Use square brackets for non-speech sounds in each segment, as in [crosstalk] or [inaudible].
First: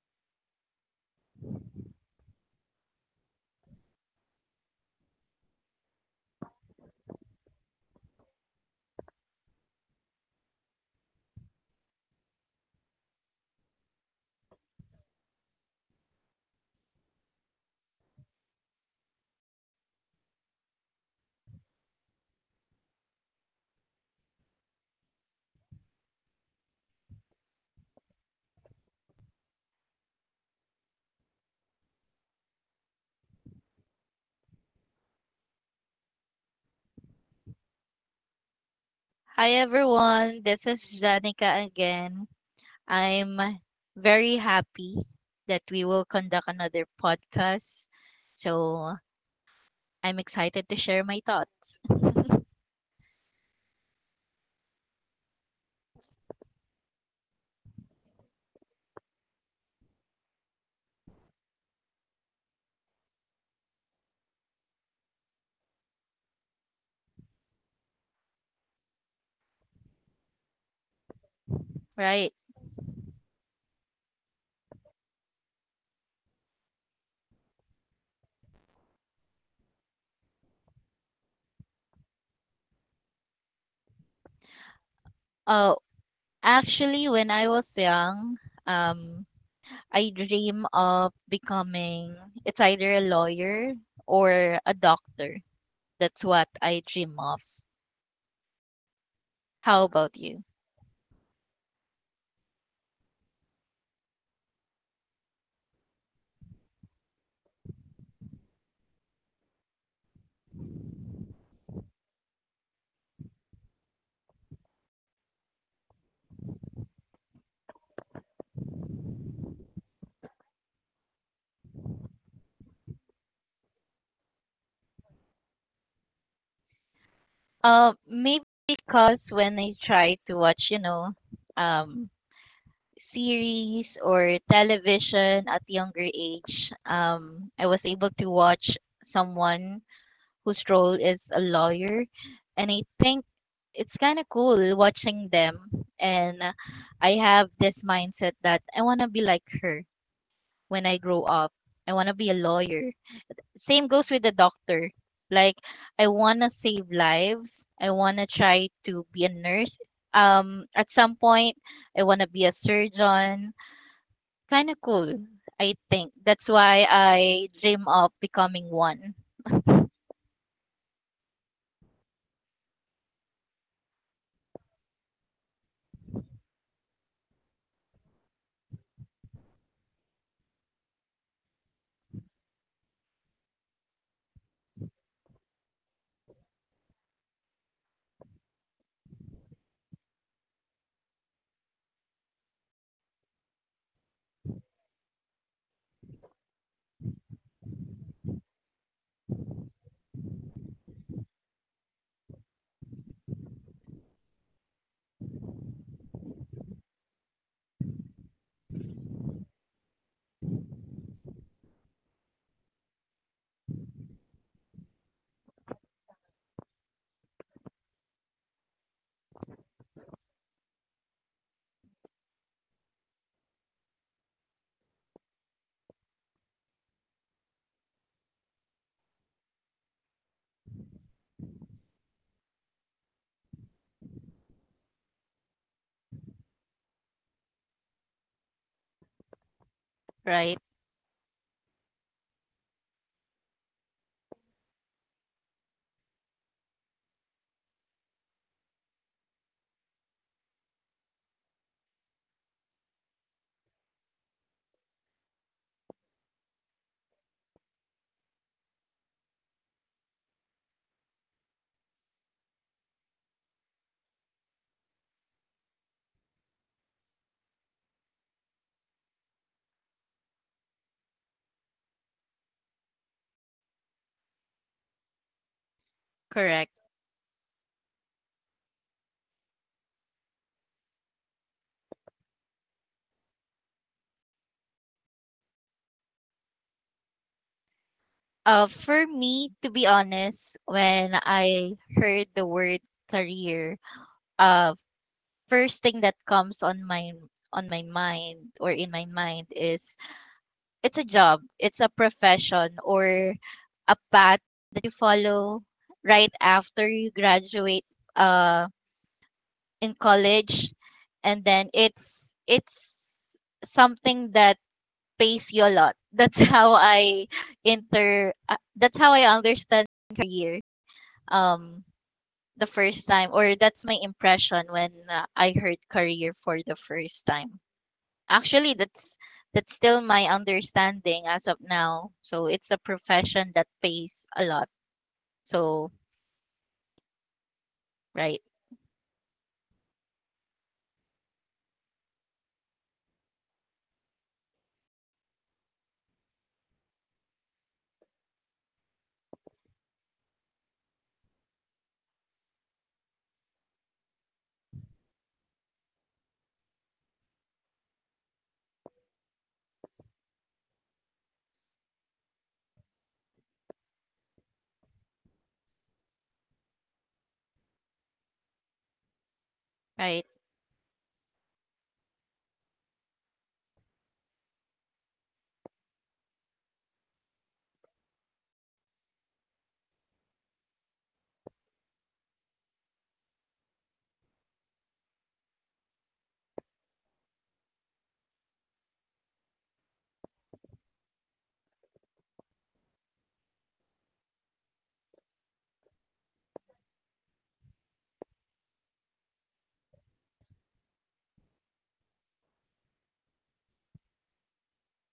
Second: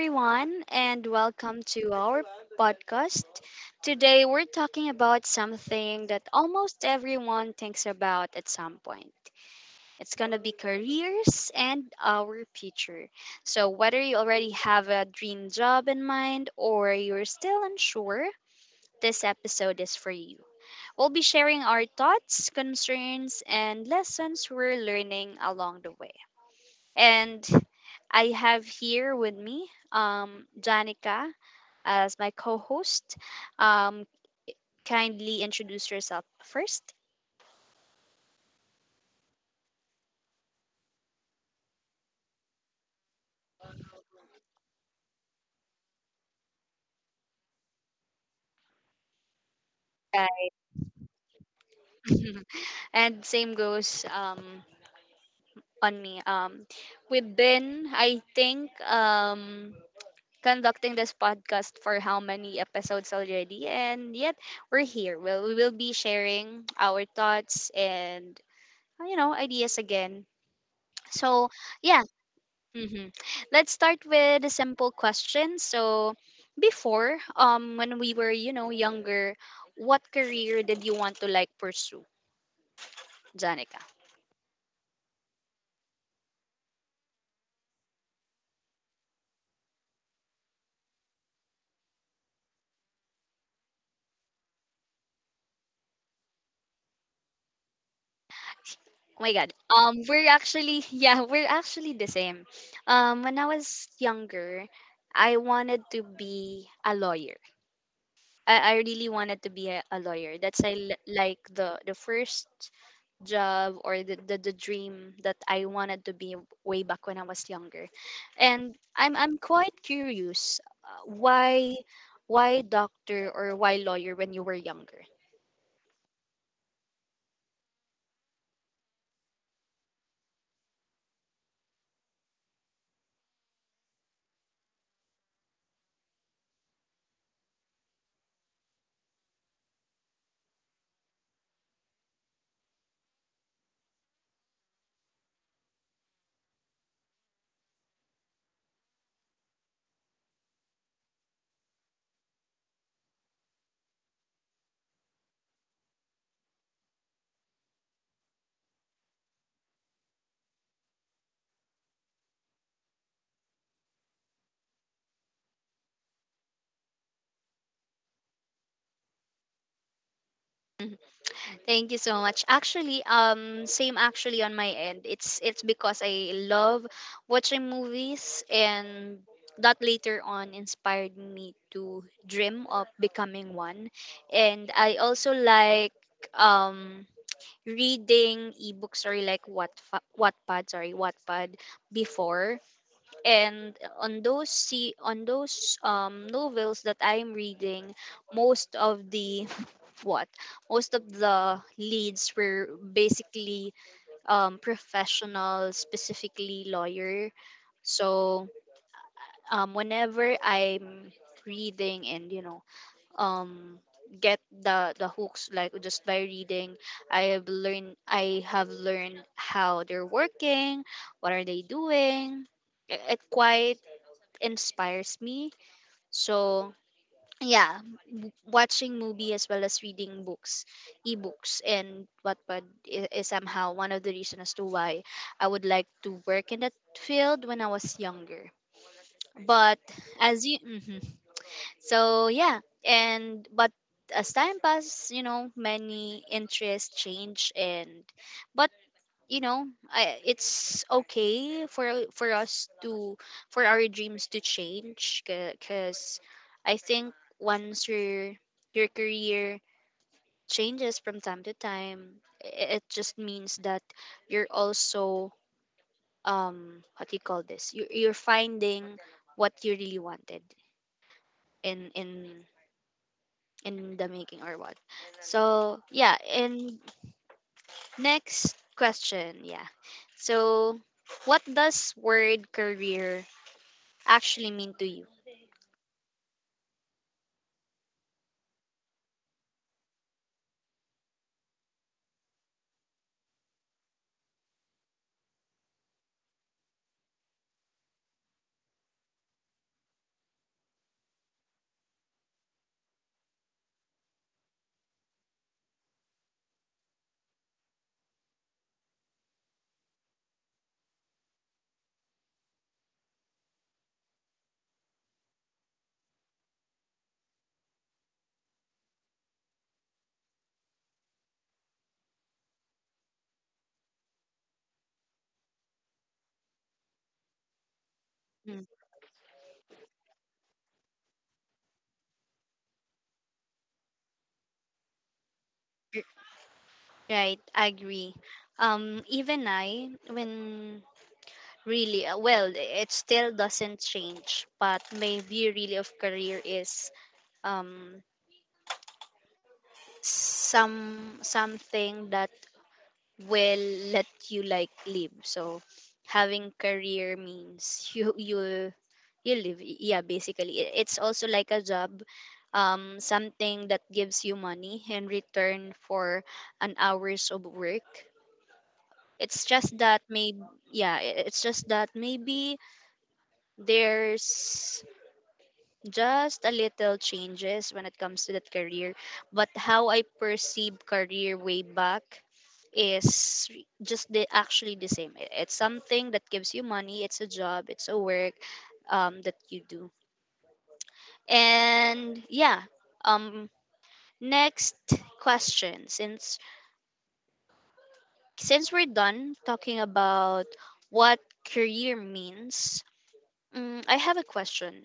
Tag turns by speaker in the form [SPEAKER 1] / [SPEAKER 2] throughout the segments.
[SPEAKER 1] everyone, and welcome to our podcast. Today, we're talking about something that almost everyone thinks about at some point. It's going to be careers and our future. So, whether you already have a dream job in mind or you're still unsure, this episode is for you. We'll be sharing our thoughts, concerns, and lessons we're learning along the way. And I have here with me Janica as my co host. Um, kindly introduce yourself first.
[SPEAKER 2] Hi everyone, this is Janica again. I'm very happy that we will conduct another podcast. So I'm excited to
[SPEAKER 1] Guys.
[SPEAKER 2] share my thoughts.
[SPEAKER 1] [laughs] And same goes on me. We've been, I think, conducting this podcast for how many episodes already, and yet we're here. Well, we will be sharing our thoughts and ideas again. So,
[SPEAKER 2] Right.
[SPEAKER 1] yeah. Mm-hmm. Let's start with a simple question. So, before, when we were, younger, what career did you want to like pursue, Janica?
[SPEAKER 2] Oh, actually, when I was young, um, I dream of becoming it's either a lawyer or a doctor. That's what I dream of.
[SPEAKER 1] Oh my God.
[SPEAKER 2] How about
[SPEAKER 1] Um,
[SPEAKER 2] you?
[SPEAKER 1] we're actually, [laughs] yeah, we're actually the same. When I was younger, I wanted to be a lawyer. I really wanted to be a lawyer. That's like the first job or the dream that I wanted to be way back when I was younger. And I'm quite curious, uh, why why doctor or why lawyer when you were younger.
[SPEAKER 2] Maybe because when I try to watch, um, series or television at younger age. I was able to watch someone whose role is a lawyer, and I think it's kind of cool watching them. And I have this mindset that I want to be like her when I grow up. I want to be a lawyer. Same goes with the doctor. Like I want to save lives. I want to try to be a nurse. At some point, I want to be a surgeon. Kind of cool, I think. That's why I dream of becoming one. [laughs]
[SPEAKER 1] Thank you so much. Actually, same actually on my end. It's because I love watching movies and that later on inspired me to dream of becoming one, and I also like um reading ebooks or like what Wattpad, sorry, Wattpad before. And on those, see, on those novels that I'm reading, most of the [laughs] what most of the leads were basically professional, specifically lawyer. So, whenever I'm reading and um get the hooks, like, just by reading, I have learned how they're working, what are they doing. It quite inspires me. So, yeah, watching movie as well as reading books, ebooks, and Wattpad is somehow one of the reasons as to why I would like to work in that field when I was younger. But
[SPEAKER 2] Right?
[SPEAKER 1] as you mhm. So, yeah. And but as time passes, you know, many interests change, and but you know, it's okay for us to for our dreams to change, because I think once your career changes from time to time, it just means that you're also, what do you call this? You're finding what you really wanted in in in the making or what. So, yeah.
[SPEAKER 2] Correct.
[SPEAKER 1] And next question, yeah. So, what does word career actually mean to you?
[SPEAKER 2] For me, to be honest, when I heard the word career, uh, first thing that comes on my mind or in my mind is it's a job, it's a profession or a path that you follow right after you graduate uh, in college, and then it's something that pays you a lot. [laughs] That's how I inter. That's how I understand career. um the first time or that's my impression when I heard career for the first time. Actually,
[SPEAKER 1] Mm,
[SPEAKER 2] that's still my understanding as of now. So it's a profession that pays a lot. So,
[SPEAKER 1] r- right, I agree.
[SPEAKER 2] right,
[SPEAKER 1] Even I, when really, well, it still doesn't change. But my view really of career is, um something that will let you like live. So, having career means [laughs] you live. Yeah, basically, it's also like a job, something that gives you money in return for an hours of work. It's just
[SPEAKER 2] right.
[SPEAKER 1] that maybe, yeah, it's just that maybe there's just a little changes when it comes to that career. But how I perceive career way back is just the actually the same. It's something that gives you money. It's a job. It's a work, that you do. And yeah, um next question. Since we're done talking about what career means, I have a question.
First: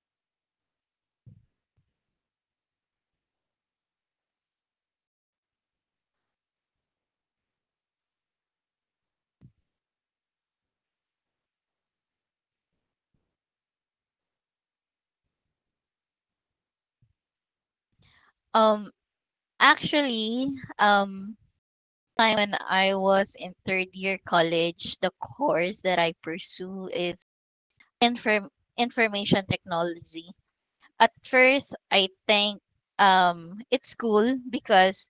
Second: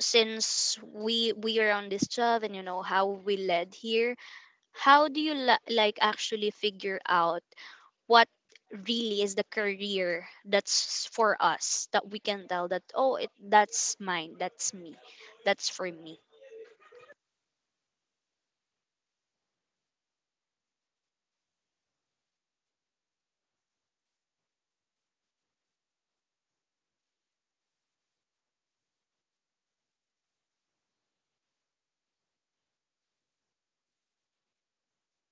[SPEAKER 1] Since we are on this job and you know how we led here, how do you like actually figure out what really is the career that's for us, that we can tell that, oh, it that's mine, that's me, that's for me.
[SPEAKER 2] Um Actually, um time when I was in third year college, the course that I pursue is inform information technology. At first, I think it's cool because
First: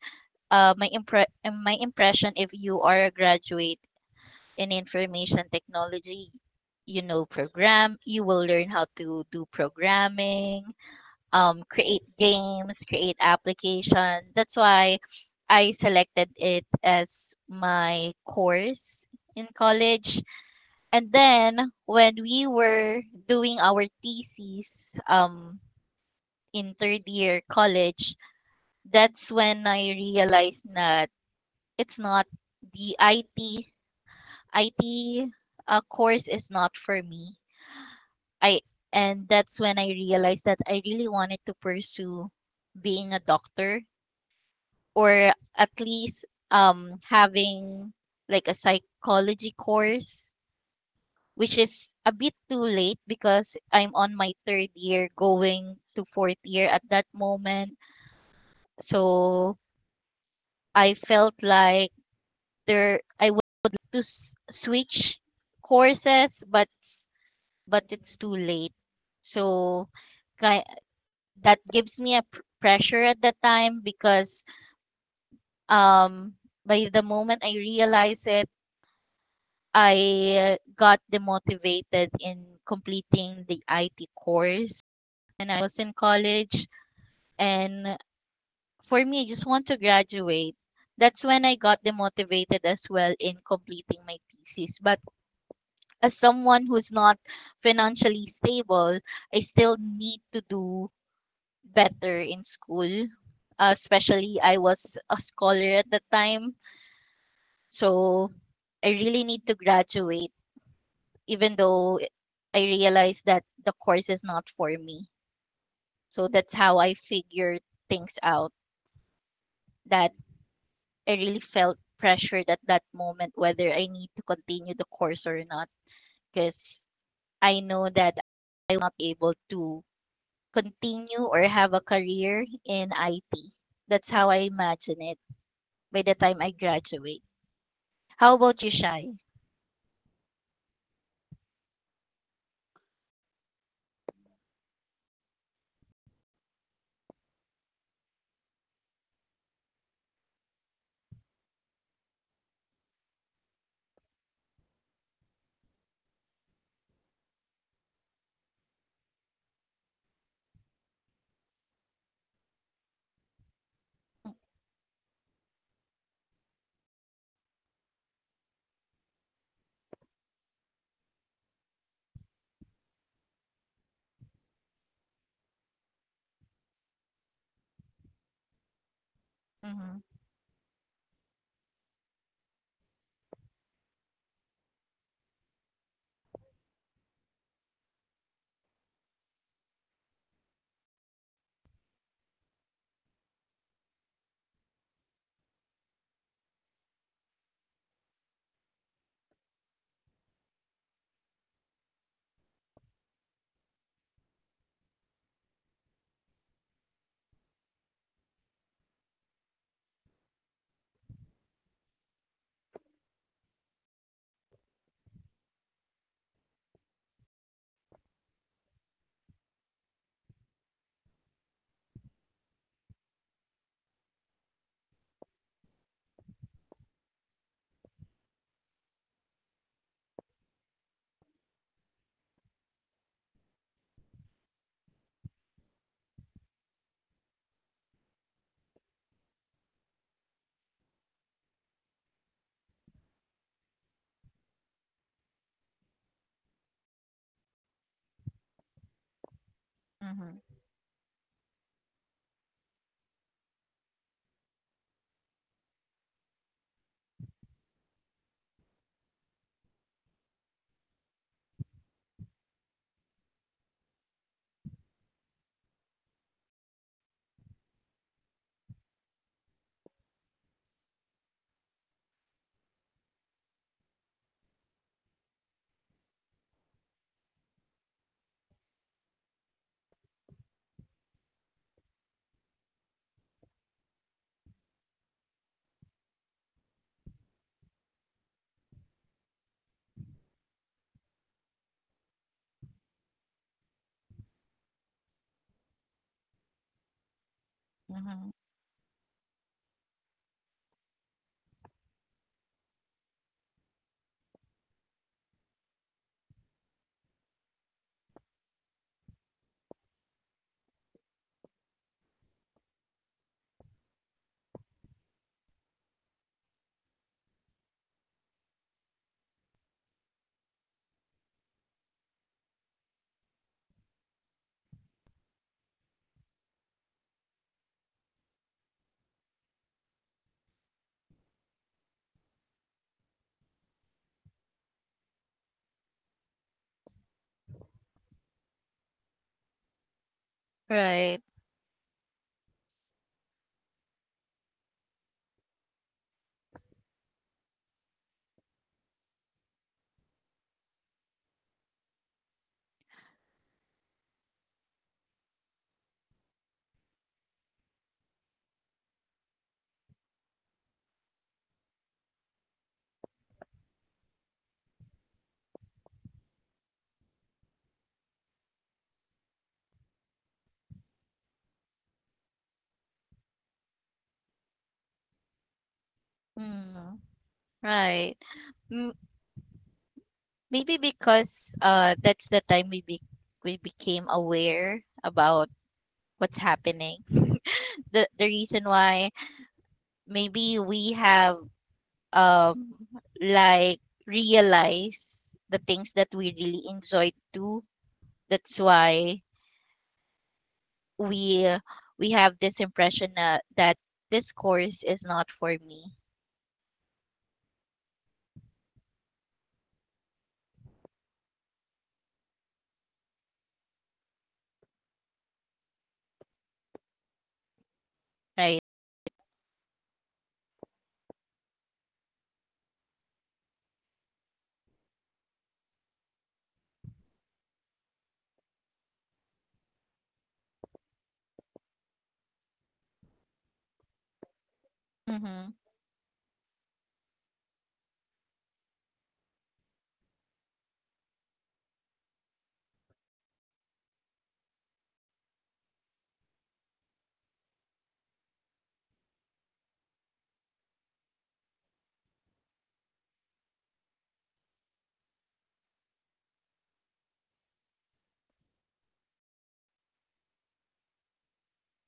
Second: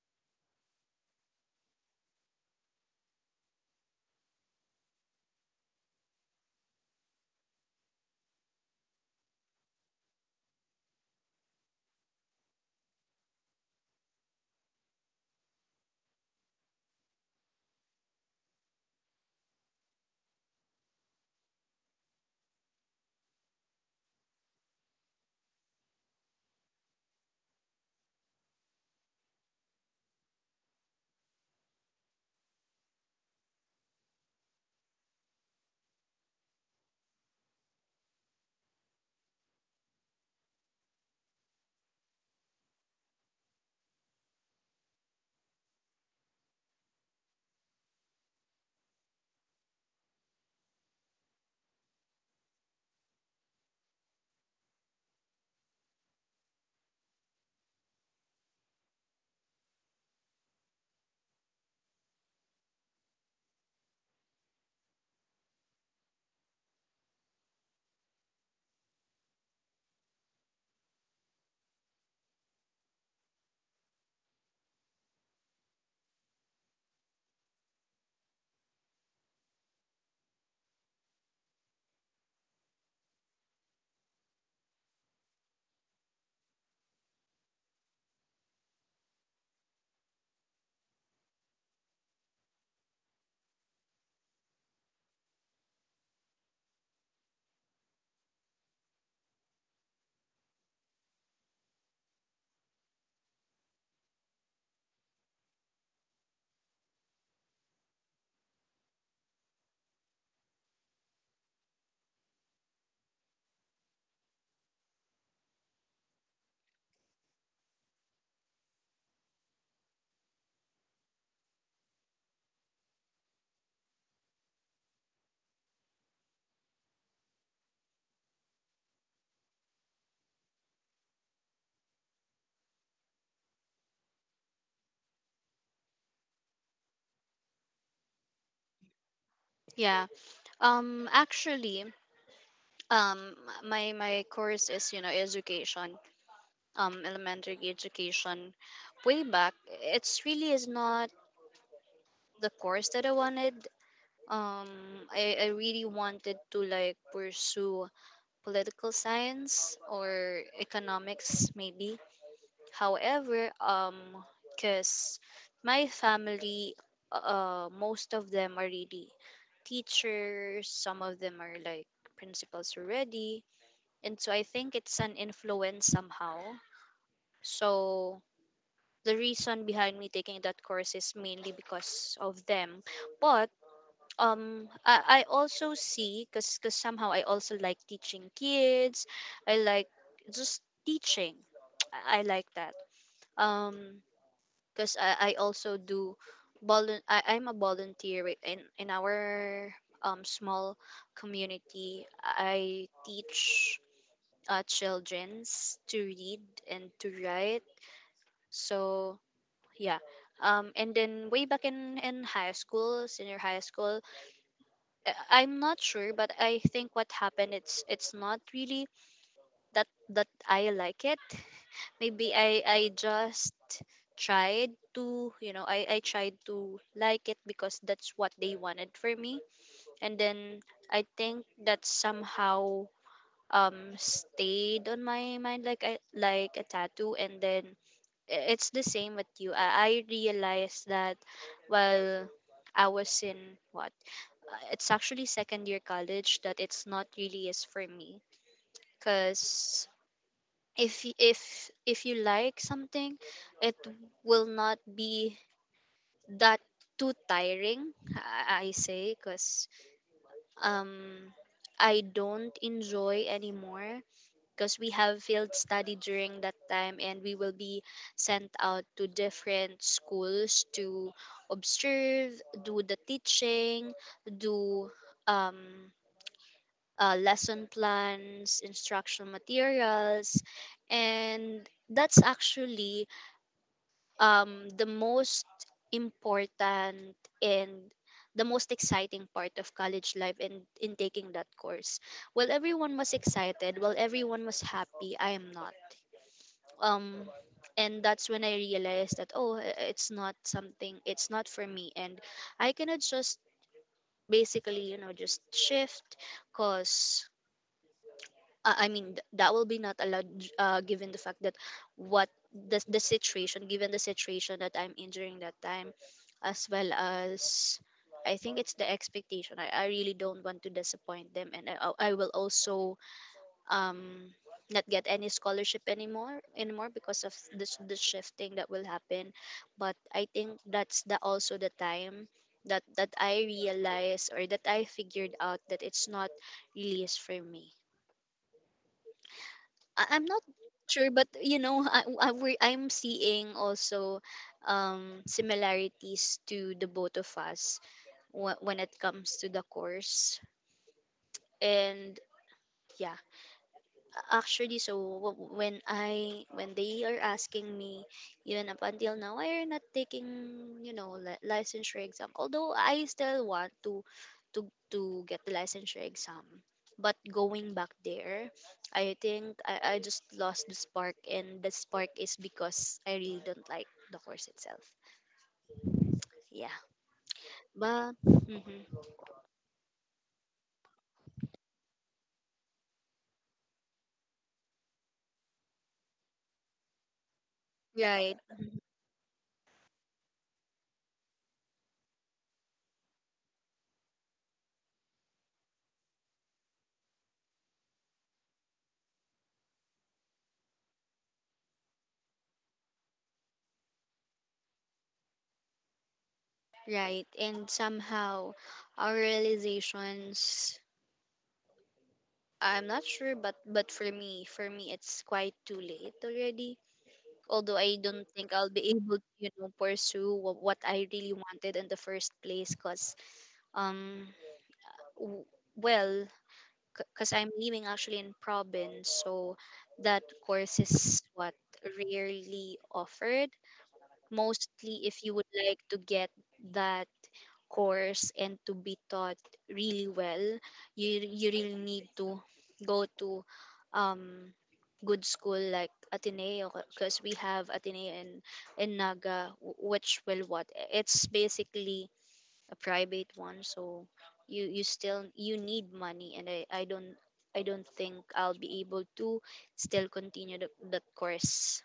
[SPEAKER 2] my impression, if you are a graduate in information technology program, you will learn how to do programming, create games, create application. That's why I selected it as my course in college. And then when we were doing our thesis, in third year college, that's when I realized na it's not the IT course is not for me. I and that's when I realized that I really wanted to pursue being a doctor, or at least having like a psychology course, which is a bit too late because I'm on my third year going to fourth year at that moment. So I felt like there I to s- switch courses, but it's too late, so ki- that gives me a pressure at that time because um by the moment I realize it, I got demotivated in completing the IT course when I was in college. And for me, I just want to graduate. That's when I got demotivated as well in completing my thesis, but as someone who's not financially stable, I still need to do better in school. Especially, I was a scholar at the time. So I really need to graduate, even though I realized that the course is not for me. So that's how I figured things out, that I really felt pressured at that moment whether I need to continue the course or not. Because I know that I will not able to continue or have a career in IT. That's how I imagine it by the time I graduate. How about you, Shai?
[SPEAKER 1] Yeah. Actually, um my course is, education, elementary education. Way back, it's really is not the course that I wanted. I really wanted to like pursue political science or economics, maybe. However, because my family, most of them are really teachers. Some of them are like principals already, and so I think it's an influence somehow. So, the reason
[SPEAKER 2] Mm-hmm.
[SPEAKER 1] behind me taking that course is mainly because of them. But I also see, because cause 'cause somehow I also like teaching kids. I like just teaching. [tsk] I like that. Um because I also do I'm a volunteer in our small community. I teach childrens to read and to write. So, yeah. And then way back in high school, senior high school, I'm not sure, but I think what happened, it's not really that I like it. Maybe I just tried to you know I tried to like it because that's what they wanted for me, and then I think that somehow stayed on my mind, like, I like a tattoo. And then, it's the same with you. I realized that while I was in what, it's actually second year college that it's not really is for me. Because
[SPEAKER 2] Mm-hmm.
[SPEAKER 1] if y- if if you like something, it will not be that too tiring, I say, because um I don't enjoy anymore, because we have field study during that time and we will be sent out to different schools to observe, do the teaching, do um lesson plans, instructional materials, and that's actually the most important and the most exciting part of college life and in taking that course. While everyone was excited, while everyone was happy, I am not. Um, and
[SPEAKER 2] Mhm.
[SPEAKER 1] that's when I realized that, oh, it's not something, it's not for me, and I cannot just basically just shift, because, I mean, that will be not allowed, given the fact that what the, situation, given the situation that I'm in during that time, as well as, I think, it's the expectation. I really don't want to disappoint them, and I will also, um, not get any scholarship anymore because of this the shifting that will happen. But I think that's the also the time that I realized or that I figured out that it's not really is for me. I'm not
[SPEAKER 2] Right.
[SPEAKER 1] sure, but, you know, I'm seeing also similarities to the both of us, when it comes to the course. And yeah, actually, so when they are asking me, even up until now, I are not taking, licensure exam. Although I still want to to get the licensure exam, but going back there, I think I just lost the spark, and the spark is because I really don't like the course itself.
[SPEAKER 2] Mm.
[SPEAKER 1] Yeah,
[SPEAKER 2] Right.
[SPEAKER 1] but
[SPEAKER 2] M-
[SPEAKER 1] mhm.
[SPEAKER 2] maybe because that's the time we became aware about what's happening. [laughs] The reason
[SPEAKER 1] Right,
[SPEAKER 2] why
[SPEAKER 1] mm-hmm,
[SPEAKER 2] maybe we have um like realized the things that we really enjoy too. That's why we uh, we have this impression that this course is not for me.
[SPEAKER 1] right. And somehow, our realizations, I'm not sure. But for me, it's quite too late already. Although I
[SPEAKER 2] Right.
[SPEAKER 1] don't think I'll be able to pursue what I really wanted in the first place, cause, um, w- well, because I'm living actually in province, so that course is what rarely offered. Mostly, if
[SPEAKER 2] Mm-hmm.
[SPEAKER 1] you would like to get that course and to be taught really well, you really need to go to um good school like Ateneo, because we have Ateneo in Naga, which will what it's basically a private one. So, you still you need money, and I don't think I'll be able to still continue that course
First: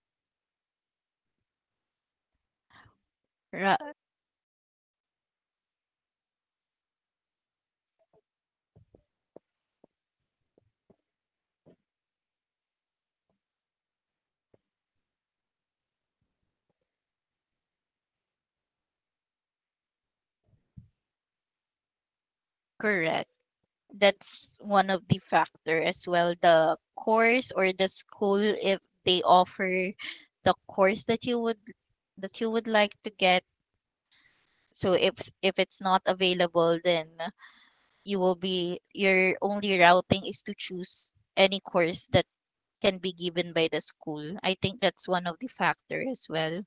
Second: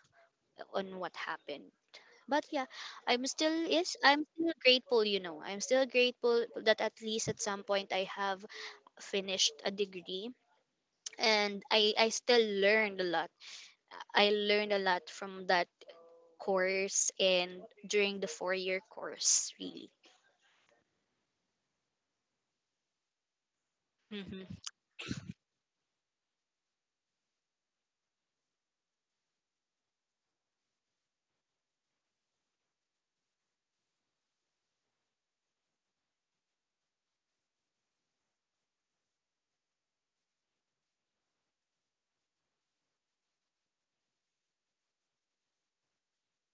[SPEAKER 1] on what happened. But yeah, i'm still
[SPEAKER 2] Ra-
[SPEAKER 1] yes i'm still grateful that at least at some point I have finished a degree. And I still learned a lot. I learned a lot from that course, and during the 4-year course really,
[SPEAKER 2] correct.
[SPEAKER 1] hmm.
[SPEAKER 2] That's one of the factor as well, the course or the school, if they offer the course that you would like to get. So, if it's not available, then you will be your only routing is to choose any course that can be given by the school. I think that's one of the factor as well.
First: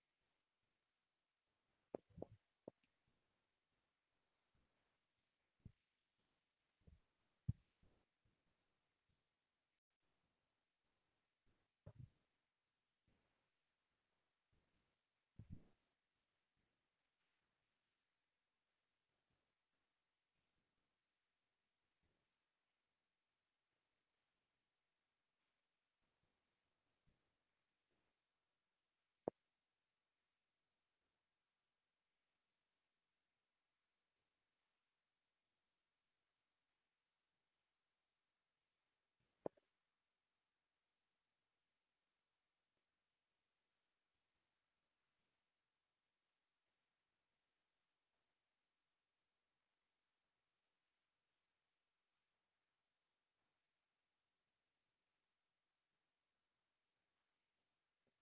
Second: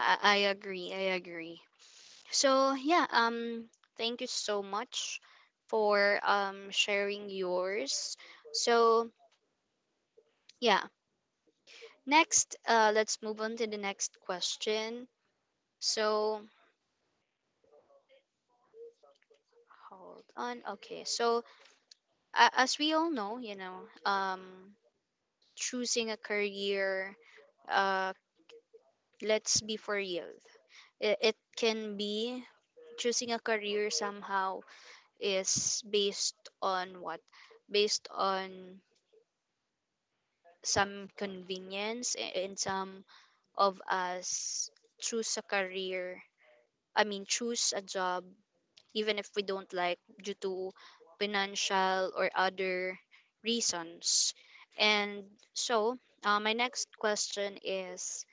[SPEAKER 1] I agree, I agree. So, yeah. Thank you so much for sharing yours. So, yeah. Next, let's move on to the next question. So, hold on. Okay. So, as we all know, choosing a career, uh, let's be for real. It can be, choosing a career somehow is based on what? Based on some convenience and some of us choose a career. I mean, choose a job, even if we don't like, due to financial or other reasons. And so, my next question is,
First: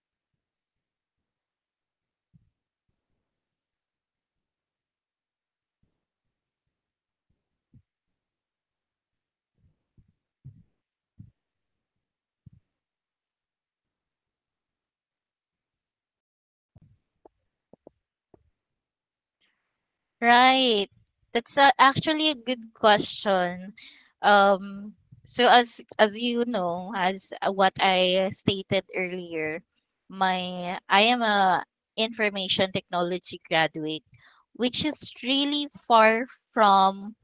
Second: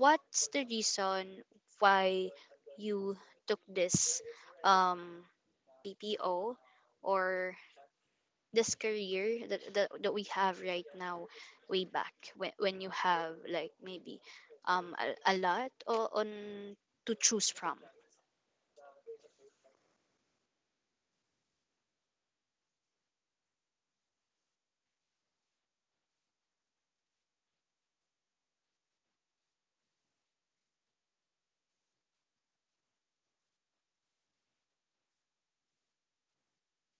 [SPEAKER 1] what's the reason why you took this um, PPO or this career that we have right now, way back when you have like, maybe, a lot on to choose from?
[SPEAKER 2] Right. That's actually a good question. Um, so, as you know, as what I stated earlier, my I am a information technology graduate, which is really far from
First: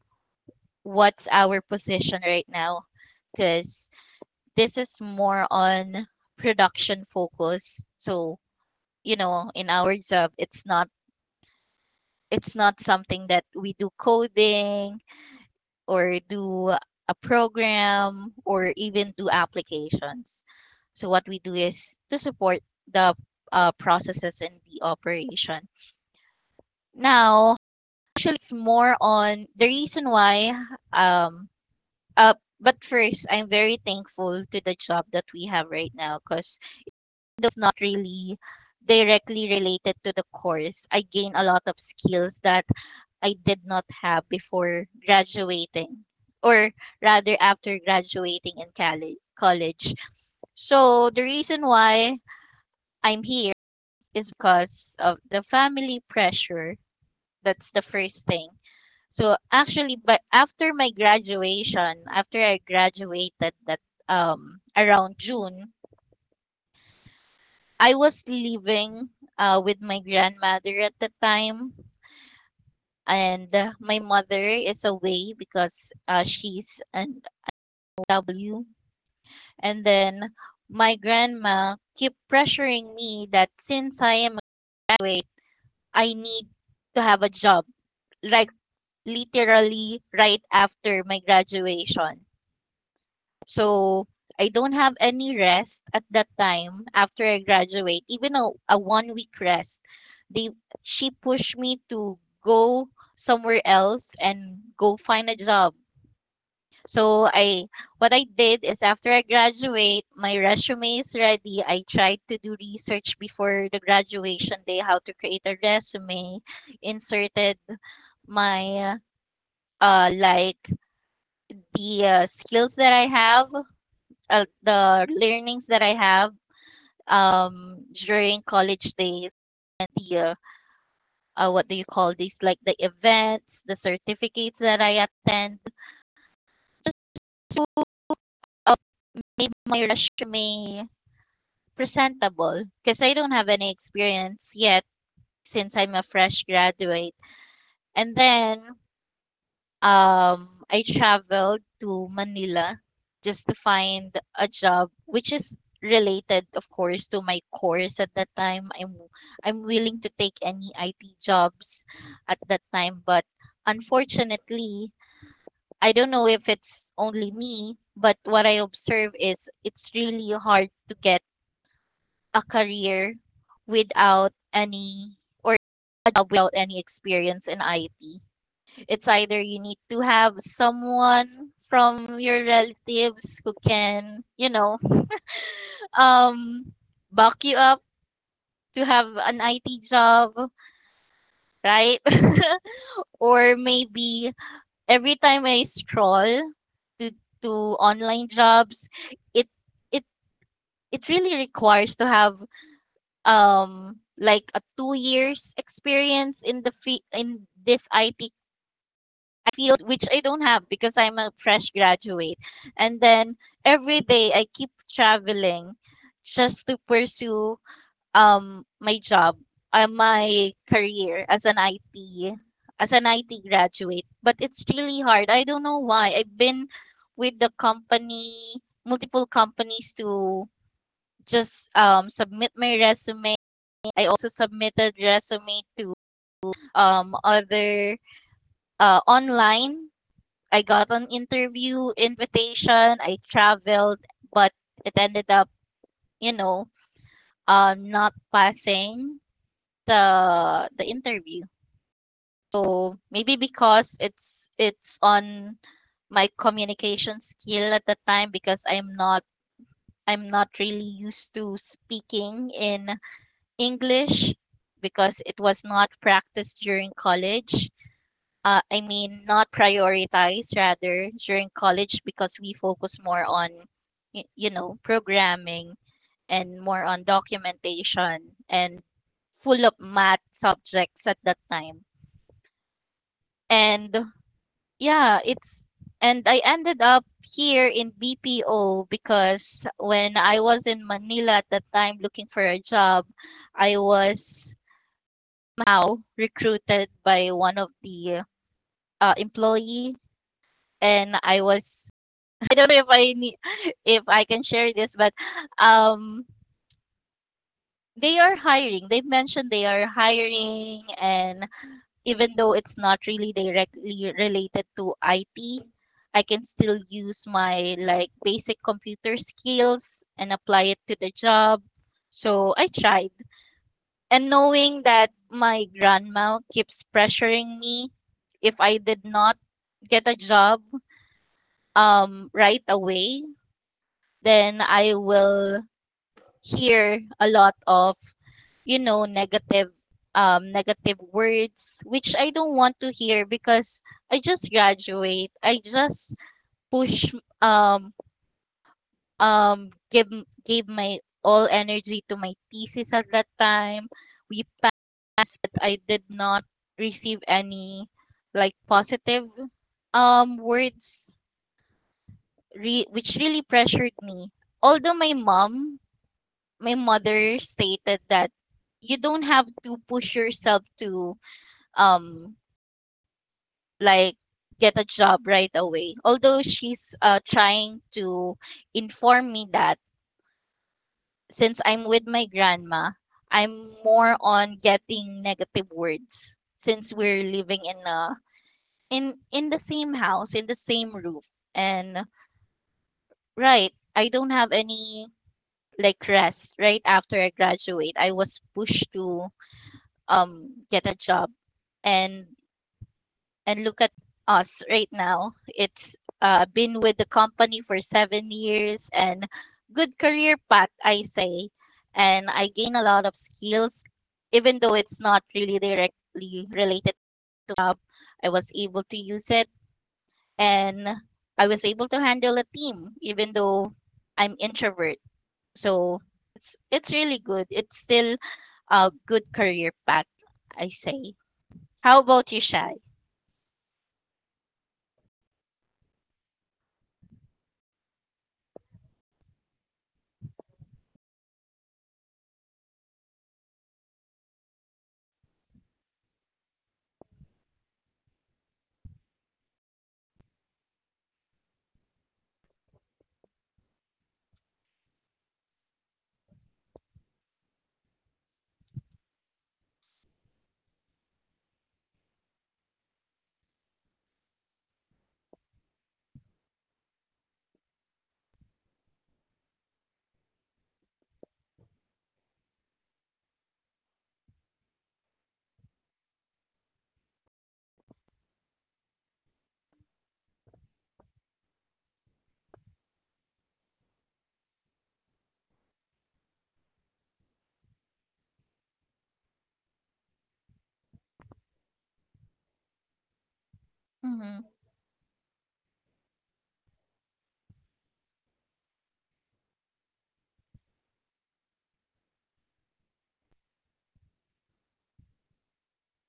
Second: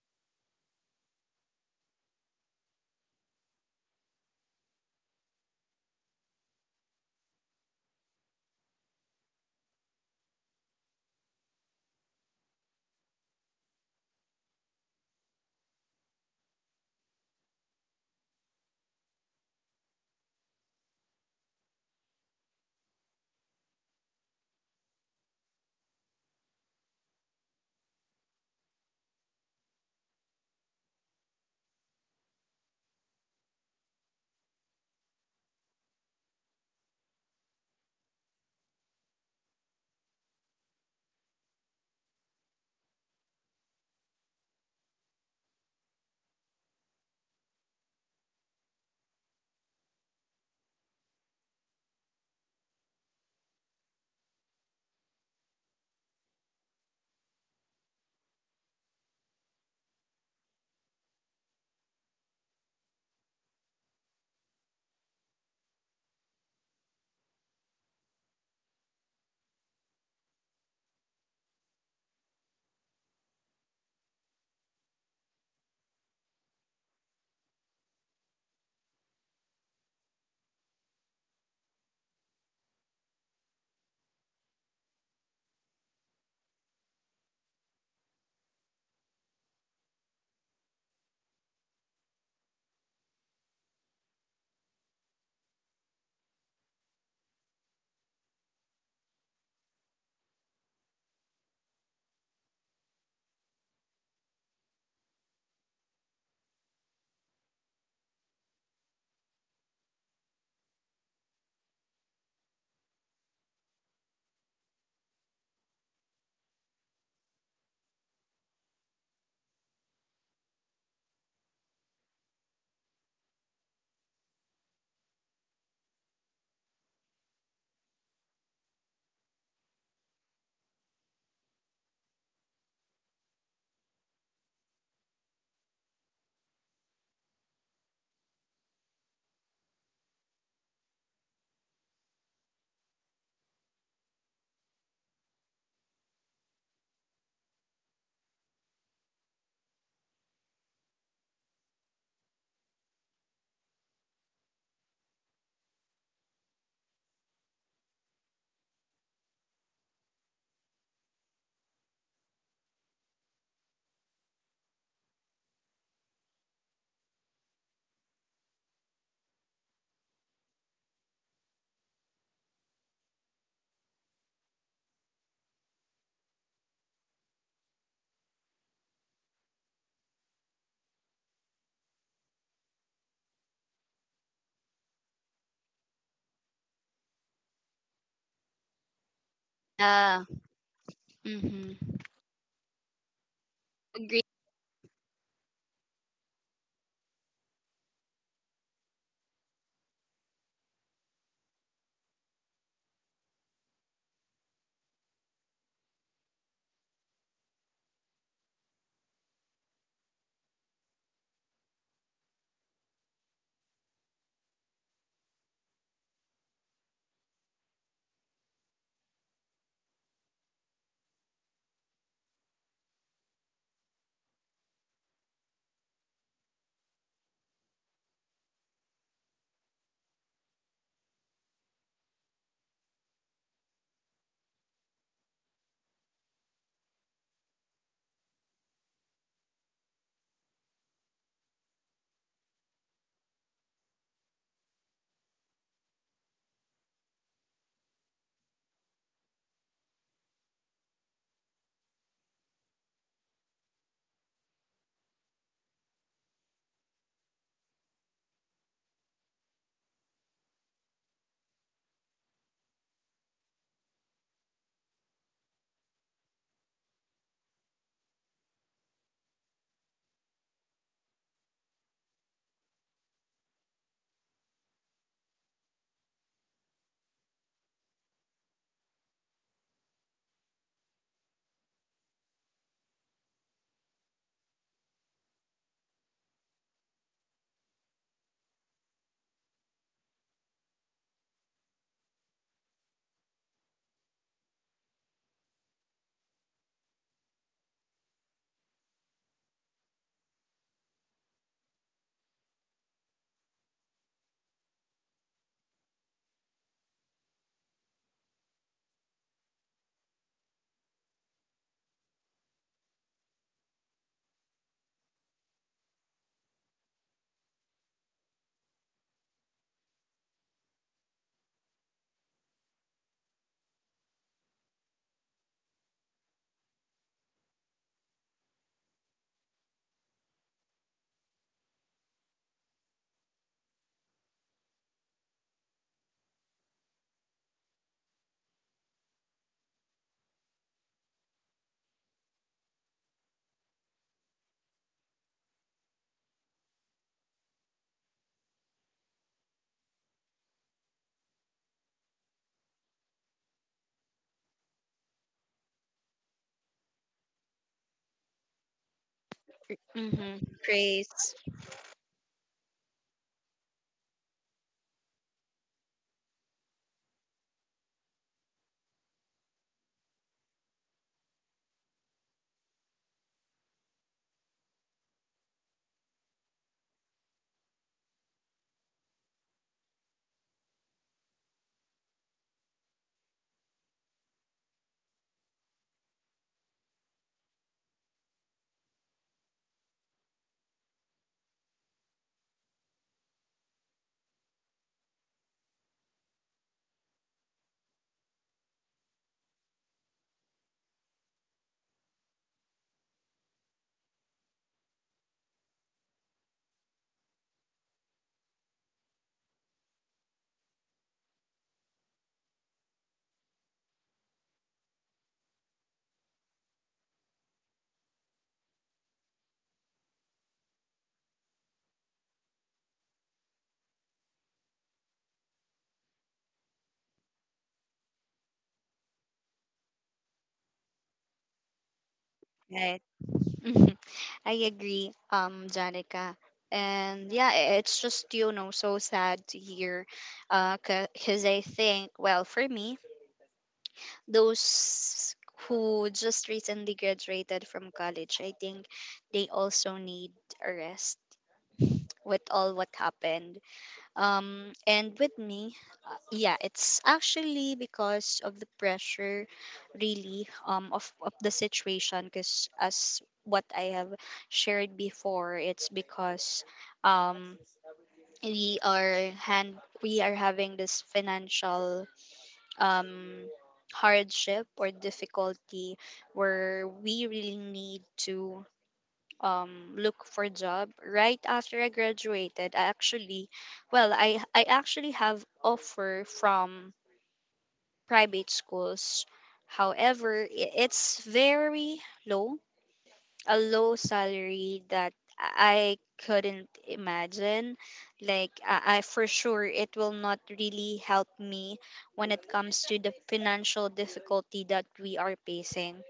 [SPEAKER 2] what's our position right now, because this is more on production focus. So, in our job, it's not, something that we do coding or do a program or even do applications. So what we do is to support the processes and the operation. Now, actually, it's more on the reason why. Um, uh, but first, I'm very thankful to the job that we have right now because though it's not really directly related to the course, I gain a lot of skills that I did not have before graduating, or rather after graduating in college. So the reason why I'm here is because of the family pressure. That's the first thing. So actually, but after my graduation, after I graduated, that around June, I was living with my grandmother at the time, and my mother is away because she's an OW. And then my grandma keep pressuring me that since I am a graduate, I need to have a job, like literally right after my graduation. So I don't have any rest at that time after I graduate, even a one week rest. They she pushed me to go somewhere else and go find a job. So, I what I did is after I graduate, my resume is ready. I tried to do research before the graduation day how to create a resume, inserted my, like the, skills that I have, the learnings that I have during college days, and the, what do you call these, like the events, the certificates that I attend, just to up my resume presentable because I don't have any experience yet since I'm a fresh graduate. And then I traveled to Manila just to find a job which is related of course to my course at that time. I'm willing to take any IT jobs at that time, but unfortunately I don't know if it's only me, but what I observe is it's really hard to get a career without any, or a job without any experience in IT. It's either you need to have someone from your relatives who can, [laughs] um, buck you up to have an IT
[SPEAKER 1] Yeah.
[SPEAKER 2] job,
[SPEAKER 1] Mm-hmm.
[SPEAKER 2] right? [laughs] Or maybe every time I scroll to to online jobs, it it it really requires to have like a 2 years experience in this IT field, which I don't have because I'm a fresh graduate. And then every day I keep traveling just to pursue my job, my career as an IT graduate. But it's really hard. I don't know why. I've been with the company, multiple companies, to just submit my resume. I also submitted resume to other online. I got an interview invitation. I traveled, but it ended up, you know, not passing the interview. So maybe because it's, on my communication skill at the time because I'm not really used to speaking in English because it was not practiced during college. I mean, not prioritize rather during college because we focus more on, programming, and more on documentation and full of math subjects at that time. And yeah, and I ended up here in BPO because when I was in Manila at that time looking for a job, I was somehow recruited by one of the employee, and I don't know if, I need if I can share this, but um, they are hiring. They've mentioned they are hiring, and even though it's not really directly related to IT, I can still use my like basic computer skills and apply it to the job. So I tried, and knowing that my grandma keeps pressuring me, if I did not get a job right away, then I will hear a lot of you know negative negative words, which I don't want to hear because I just graduate. I just push um give gave my all energy to my thesis at that time. We passed but I did not receive any like positive
[SPEAKER 1] Mm-hmm. Praise.
[SPEAKER 2] words, which really pressured me. Although my mother stated that you don't have to push yourself to um like get a job right away. Although she's trying to inform me that since I'm with my grandma, I'm more on getting negative words since we're living in the same house, in the same roof. And, right, I don't have any like rest right after I graduate. I was pushed to get a job, and and look at us right now. It's been with the company for 7 years, and good career path I say. And I gain a lot of skills even though it's not really directly related to job. I was able to use it, and I was able to handle a team even though I'm introvert. So it's, really good. It's still a good career path I say. How about you, Shy?
[SPEAKER 1] Right. Mhm. I agree, Janica. And yeah, it's just, so sad to hear. Because I think, well, for me, those who just recently graduated from college, I think they also need a rest with all what happened. And with me, yeah, it's actually because of the pressure really of the situation. Because as what I have shared before, it's because um we are hand we are having this financial um hardship or difficulty where we really need to look for job. Right after I graduated, I actually, well, I actually have offer from private schools. However, it's very low, a low
[SPEAKER 2] Mm-hmm.
[SPEAKER 1] salary that I couldn't imagine. Like, I for sure it will not really help me when it comes to the financial difficulty that we are facing.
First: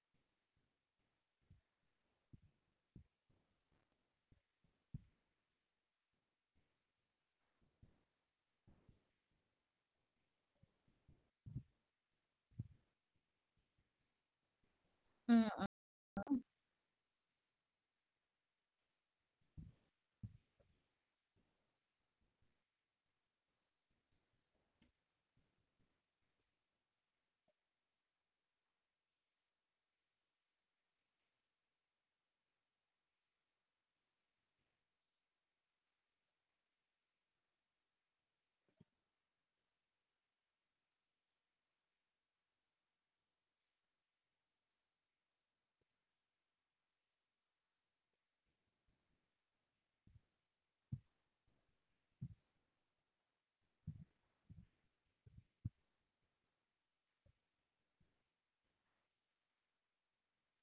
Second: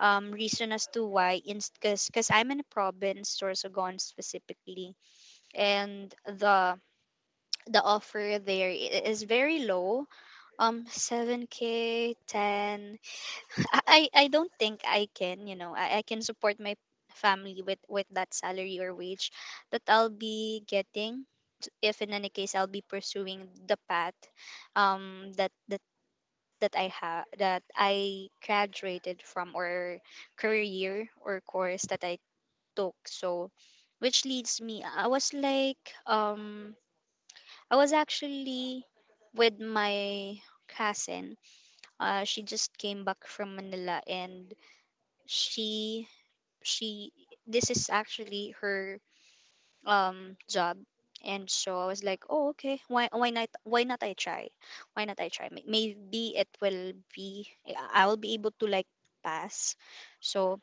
[SPEAKER 1] Reason as to why, because I'm in a province, Sorsogon specifically, and the offer there is very low, um, 7K, 10. I don't think I can, you
[SPEAKER 2] Mm-hmm.
[SPEAKER 1] know, I can support my family with that salary or wage that I'll be getting, if in any case I'll be pursuing the path um that that that I have, that I graduated from, or career or course that I took. So, which leads me, I was like, I was actually with my cousin. Uh, she just came back from Manila and she she, this is actually her job. And so I was like, oh, okay, why not I try why not I try May- maybe it will be, I will be able to like pass. So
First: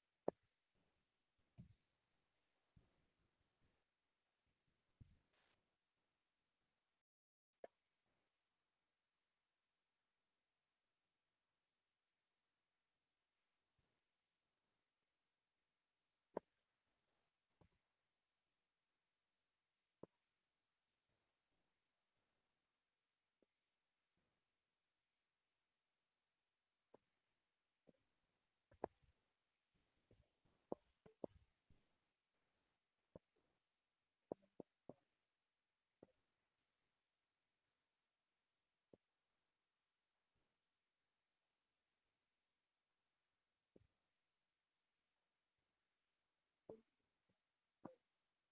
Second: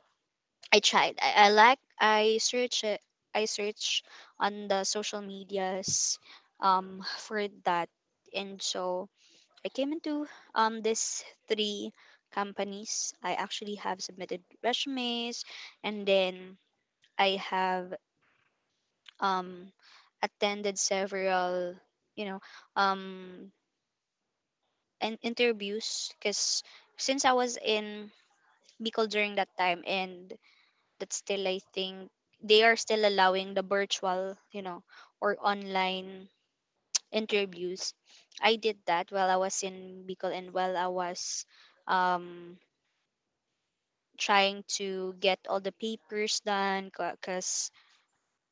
[SPEAKER 1] I tried, I, I search it I search on the social medias, for that. And so I came into, these three companies. I actually have submitted resumes, and then I have, um attended several, you know, um and interviews, because since I was in Bicol during that time, and that's still, I think they are still allowing the virtual, you know, or online interviews. I did that while I was in Bicol, and while I was um trying to get all the papers done. Because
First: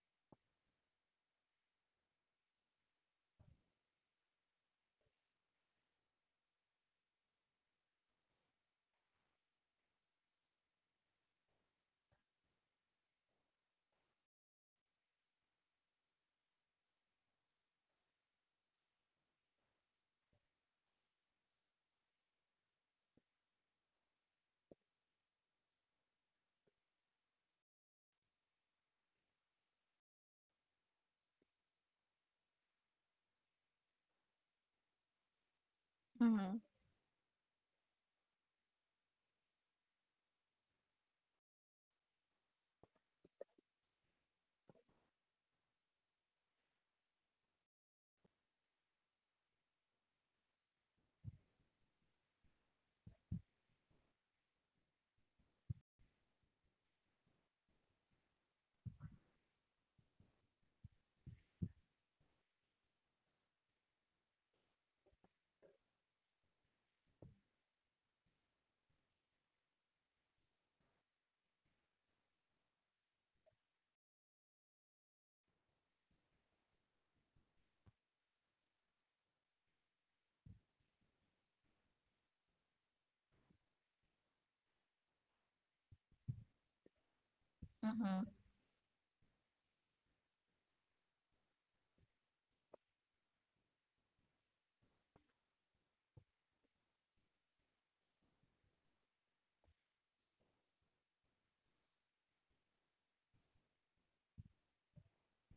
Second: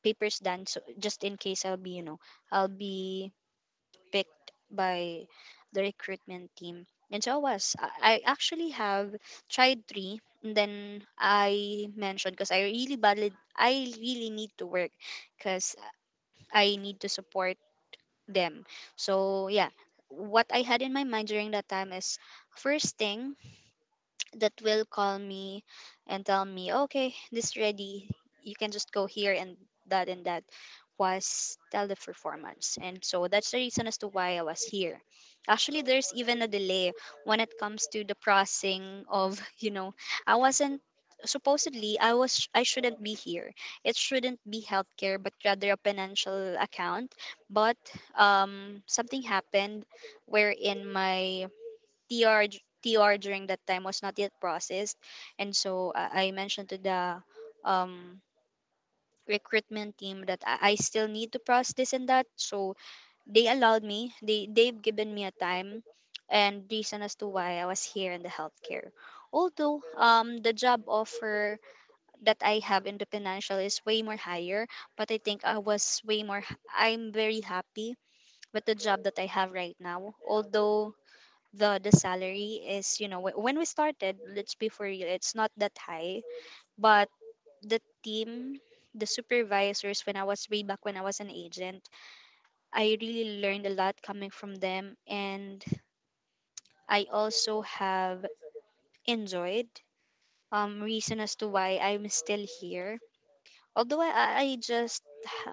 [SPEAKER 1] papers done so just in case I'll be, you know, I'll be picked by the recruitment team. And so I was, I actually have tried three. And then I mentioned, because I really badly, I really need to work, because I need to support them. So yeah, what I had in my mind during that time is, first thing that will call me and tell me, okay, this ready, you can just go here and that and that, was teleperformance. And so that's the reason as to why I was here. Actually, there's even a
[SPEAKER 2] Mm-hmm.
[SPEAKER 1] delay when it comes to the processing of, [laughs] you know, I wasn't, supposedly I was, I shouldn't be here. It shouldn't be healthcare, but rather a financial account. But something happened wherein my TR TR during that time was not yet processed, and so I mentioned to the, um, recruitment team that I still need to process this and that. So they allowed me. They've given me a time and reason as to why I was here in the healthcare. Although, the job offer that I have in the financial is way more higher, but I think I was way more. I'm very happy with the job that I have right now. Although the salary is, you know, when we started, let's be for real, it's not that high. But the
[SPEAKER 2] Mm-hmm.
[SPEAKER 1] team, the supervisors, when I was, way back when I was an agent, I really learned a lot coming from them. And I also have enjoyed, reason as to why I'm still here. Although I just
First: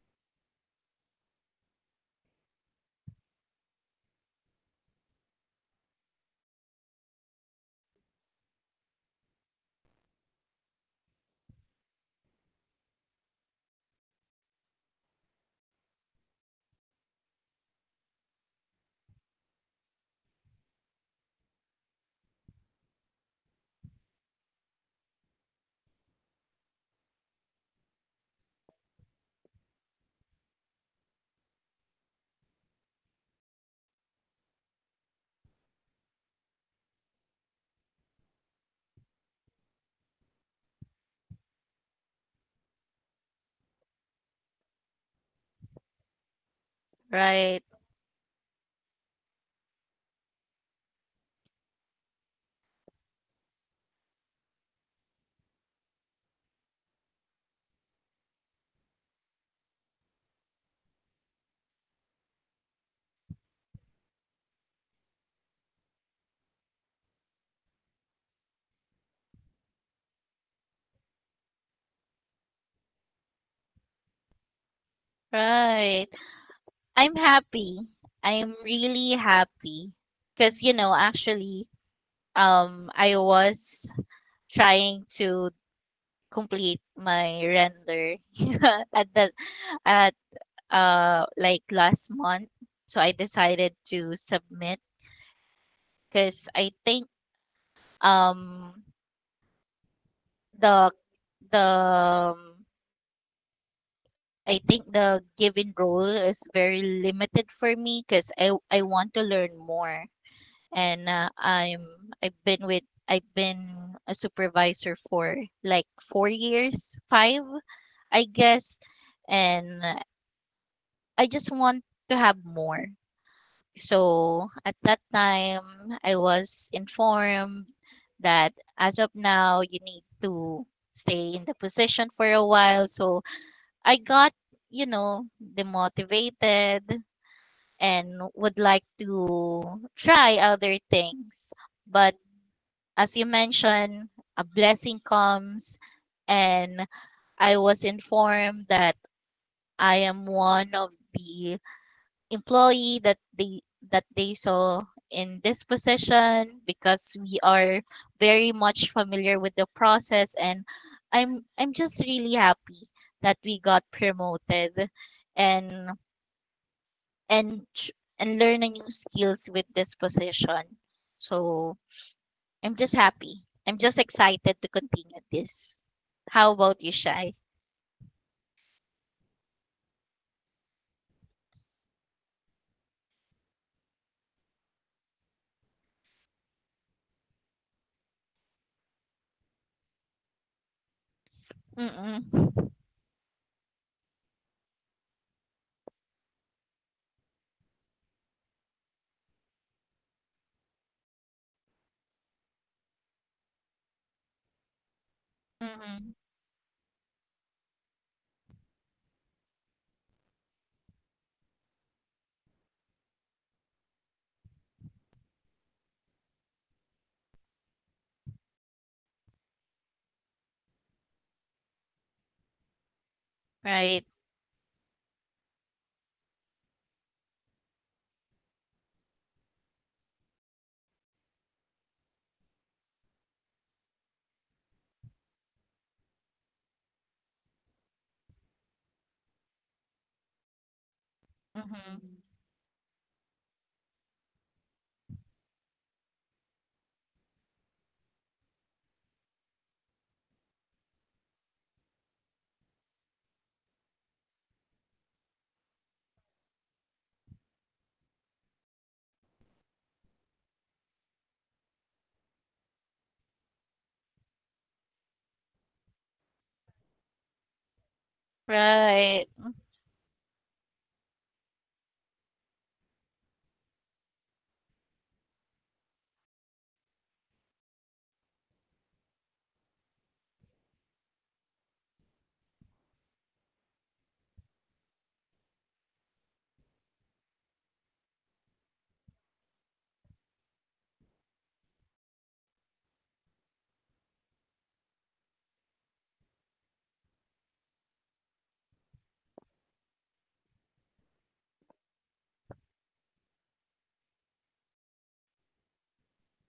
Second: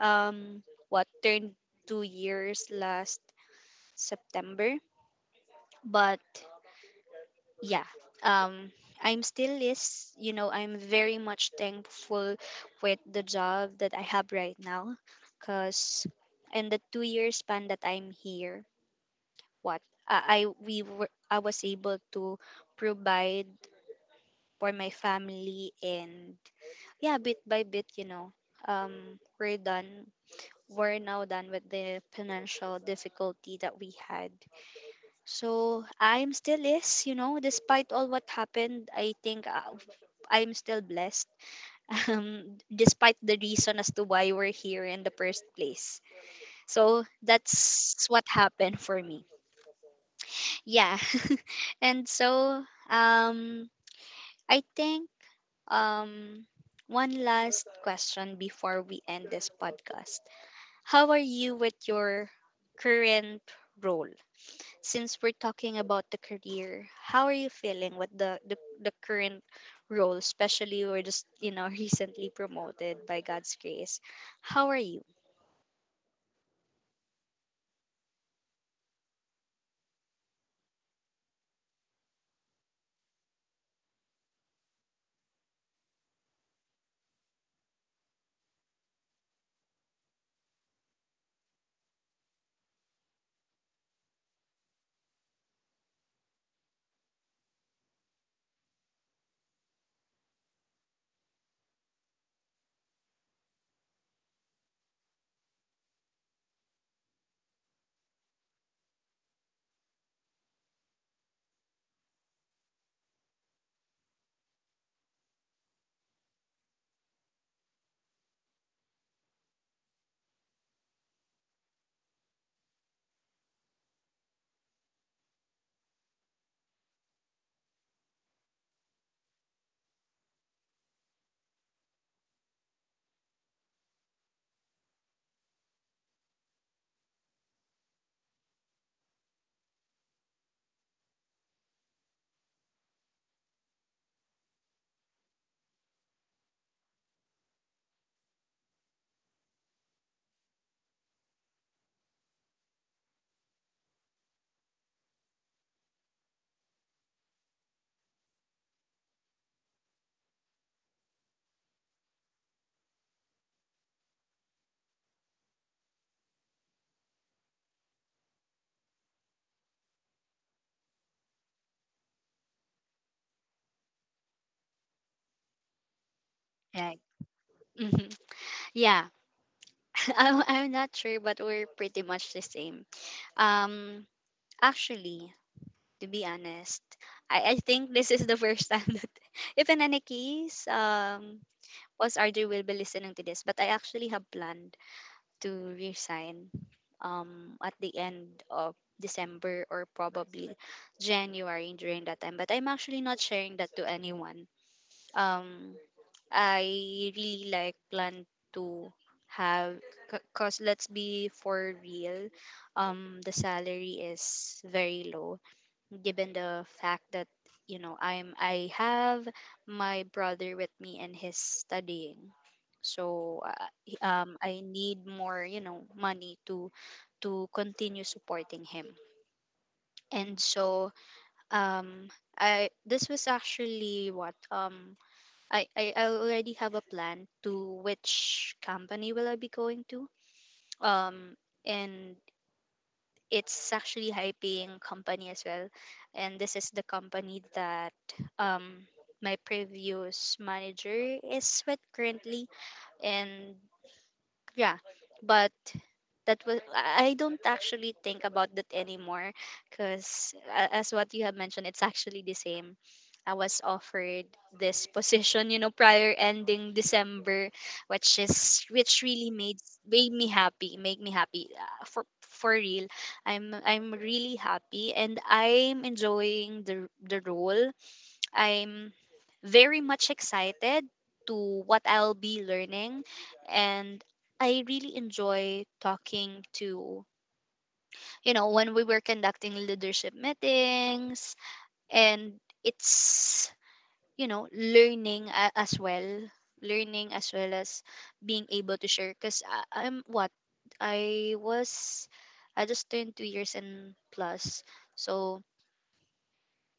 [SPEAKER 1] um what turned 2 years last September. But yeah, um I'm still is, you know, I'm very much thankful with the job that I have right now. Because in the 2 year span that I'm here, what I we were I was able to provide for my family. And yeah, bit by bit, you know, we're done, we're now done with the financial difficulty that we had. So I'm still is, you know, despite all what happened, I think I'm still blessed. [laughs] Despite the reason as to why we're here in the first place. So
[SPEAKER 2] Right,
[SPEAKER 1] that's what happened for me. Yeah. [laughs] And so, um I think, um one last question before we end this podcast. How are you with your current role? Since we're talking about the career, how are you feeling with the current role, especially we're just, you know, [laughs] recently promoted by God's grace? How are you?
[SPEAKER 2] right. I'm happy. I'm really happy because, actually, I was trying to complete my render [laughs] at the at like last month, so I decided to submit because I think, um the the um, the given role is very limited for me because I want to learn more, and I've been with I've been a supervisor for like 4 years, five, I guess, and I just want to have more. So at that time, I was informed that as of now, you need to stay in the position for a while. So I got demotivated and would like to try other things. But as you mentioned, a blessing comes, and I was informed that I am one of the employee that they saw in this position because we are very much familiar with the process, and I'm just really happy that we got promoted, and and tr- and learn a new skills with this position. So I'm just happy. I'm just excited to continue this. How about you,
[SPEAKER 1] Right.
[SPEAKER 2] Shy?
[SPEAKER 1] Hmm. Yeah, [laughs] I'm not sure, but we're pretty much the same. Um, actually, to be honest, I think, [laughs] this is the first time that, [laughs] if in any case,
[SPEAKER 2] Mm-mm.
[SPEAKER 1] was RJ will be listening to this, but I actually have planned to resign, at the end of December, or probably January during that time. But I'm actually not sharing that to anyone. Um,
[SPEAKER 2] Mm-mm.
[SPEAKER 1] I really like plan to have, because let's be for real, the salary is very low, given the fact that, you know, I have my brother with me and he's studying. So
[SPEAKER 2] Right.
[SPEAKER 1] I need more, you know, money to continue supporting him. And so, um I this was actually what, I already have a plan to which company will I be going to, um and
[SPEAKER 2] Mm-hmm.
[SPEAKER 1] it's actually high paying company as well. And this is the company that, um my previous manager is with currently. And yeah, but that was, I don't actually think about that anymore, because as what you have mentioned, it's actually the same. I was offered this position, you know, prior ending December, which is, which really made
[SPEAKER 2] Right.
[SPEAKER 1] made me happy, made me happy, for real. I'm really happy and I'm enjoying the role. I'm very much excited to what I'll be learning. And I really enjoy talking to, you know, when we were conducting leadership meetings. And it's, you know, learning as well, learning as well as being able to share, cuz I'm what I was, I just turned 2 years and plus. So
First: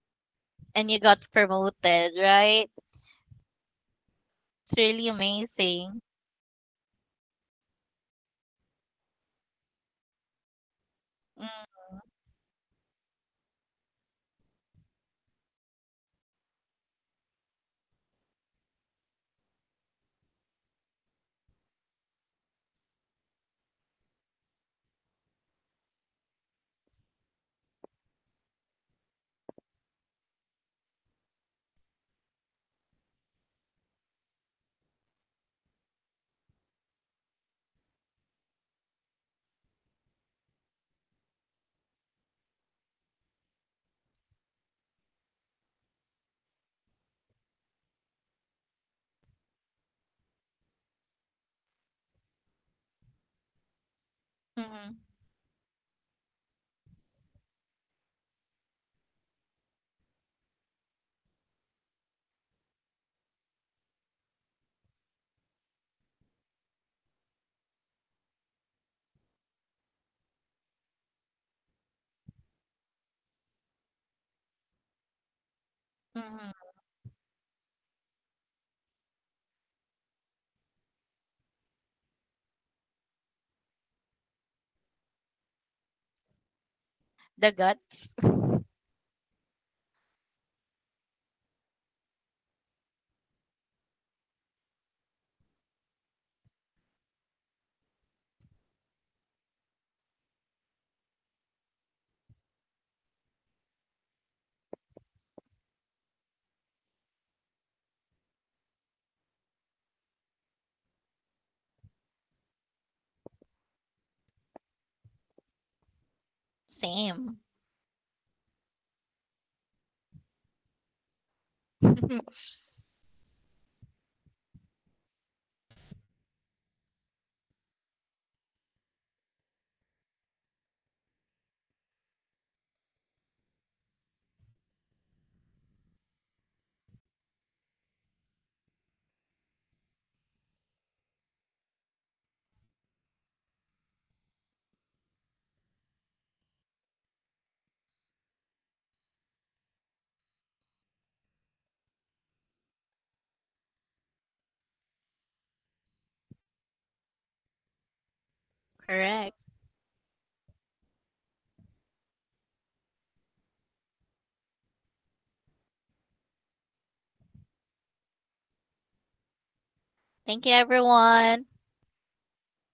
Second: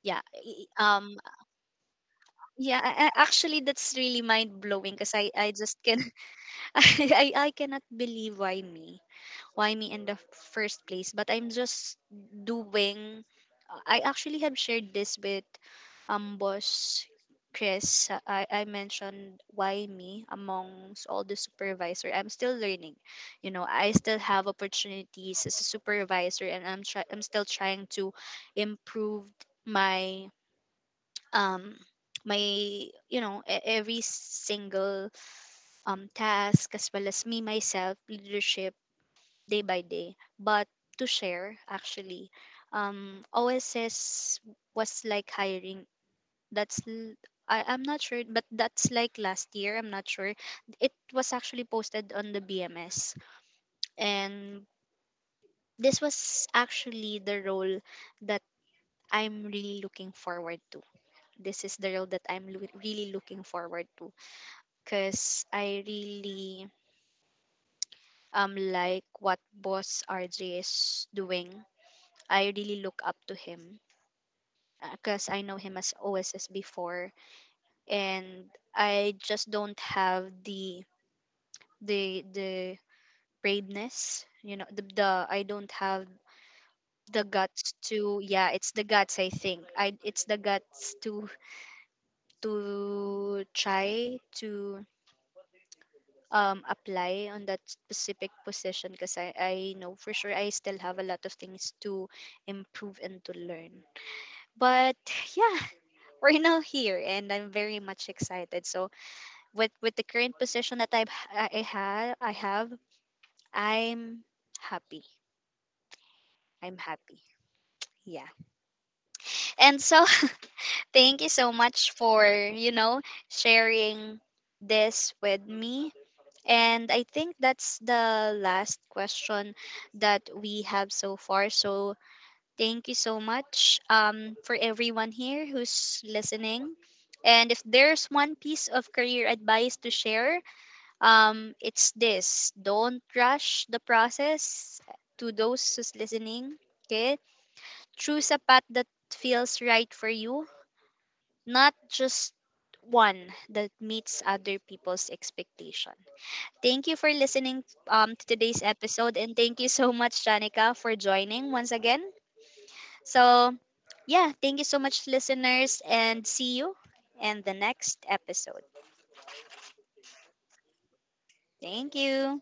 [SPEAKER 1] yeah,
[SPEAKER 2] And you got promoted, right?
[SPEAKER 1] yeah, actually, that's really mind
[SPEAKER 2] It's
[SPEAKER 1] blowing,
[SPEAKER 2] really
[SPEAKER 1] because I just can,
[SPEAKER 2] amazing.
[SPEAKER 1] [laughs] I, I cannot believe why me in the first place. But I'm just doing. I actually have shared this with, boss Chris. Uh, I mentioned why me amongst all the supervisor. I'm still learning, you know. I still have opportunities as a supervisor, and I'm still trying to improve my um my you know, every single, task as well as me myself leadership day by day. But to share actually, oss was like hiring, that's l- I, I'm not sure, but that's like last year, I'm not sure. It was actually posted on the BMS. And
[SPEAKER 2] Mhm,
[SPEAKER 1] this was actually the role that I'm really looking forward to. This is the role that I'm really looking forward to, because I really, like what boss RJ is doing. I really look up to him, because I know him as OSS
[SPEAKER 2] mhm.
[SPEAKER 1] before, and I just don't have the the the braveness, you know, the I don't have the
[SPEAKER 2] The
[SPEAKER 1] guts
[SPEAKER 2] guts, [laughs]
[SPEAKER 1] to, yeah, it's the guts, I think I it's the guts to try to, apply on that specific position, because I know for sure I still have a lot of things to improve and to learn. But [sighs] yeah, [laughs] we're now here and I'm very much excited. So with the current position that I have, I'm happy. I'm
[SPEAKER 2] same.
[SPEAKER 1] happy. Yeah. And so, [laughs] thank you so much
[SPEAKER 2] [laughs]
[SPEAKER 1] for, you know, sharing this with me. And I think that's the last question that we have so far. So thank you so much, for everyone here who's listening. And if there's one piece of career advice to share, it's this: don't rush the process, to those who's listening. Okay. Choose a path that feels right for you, not just one that meets other people's expectations. Thank you for listening, to today's
[SPEAKER 2] Correct.
[SPEAKER 1] episode. And thank you so much, Janica, for joining once again. So, yeah, thank you so much, listeners, and see you in the next episode.
[SPEAKER 2] Thank you, everyone.
[SPEAKER 1] Thank you.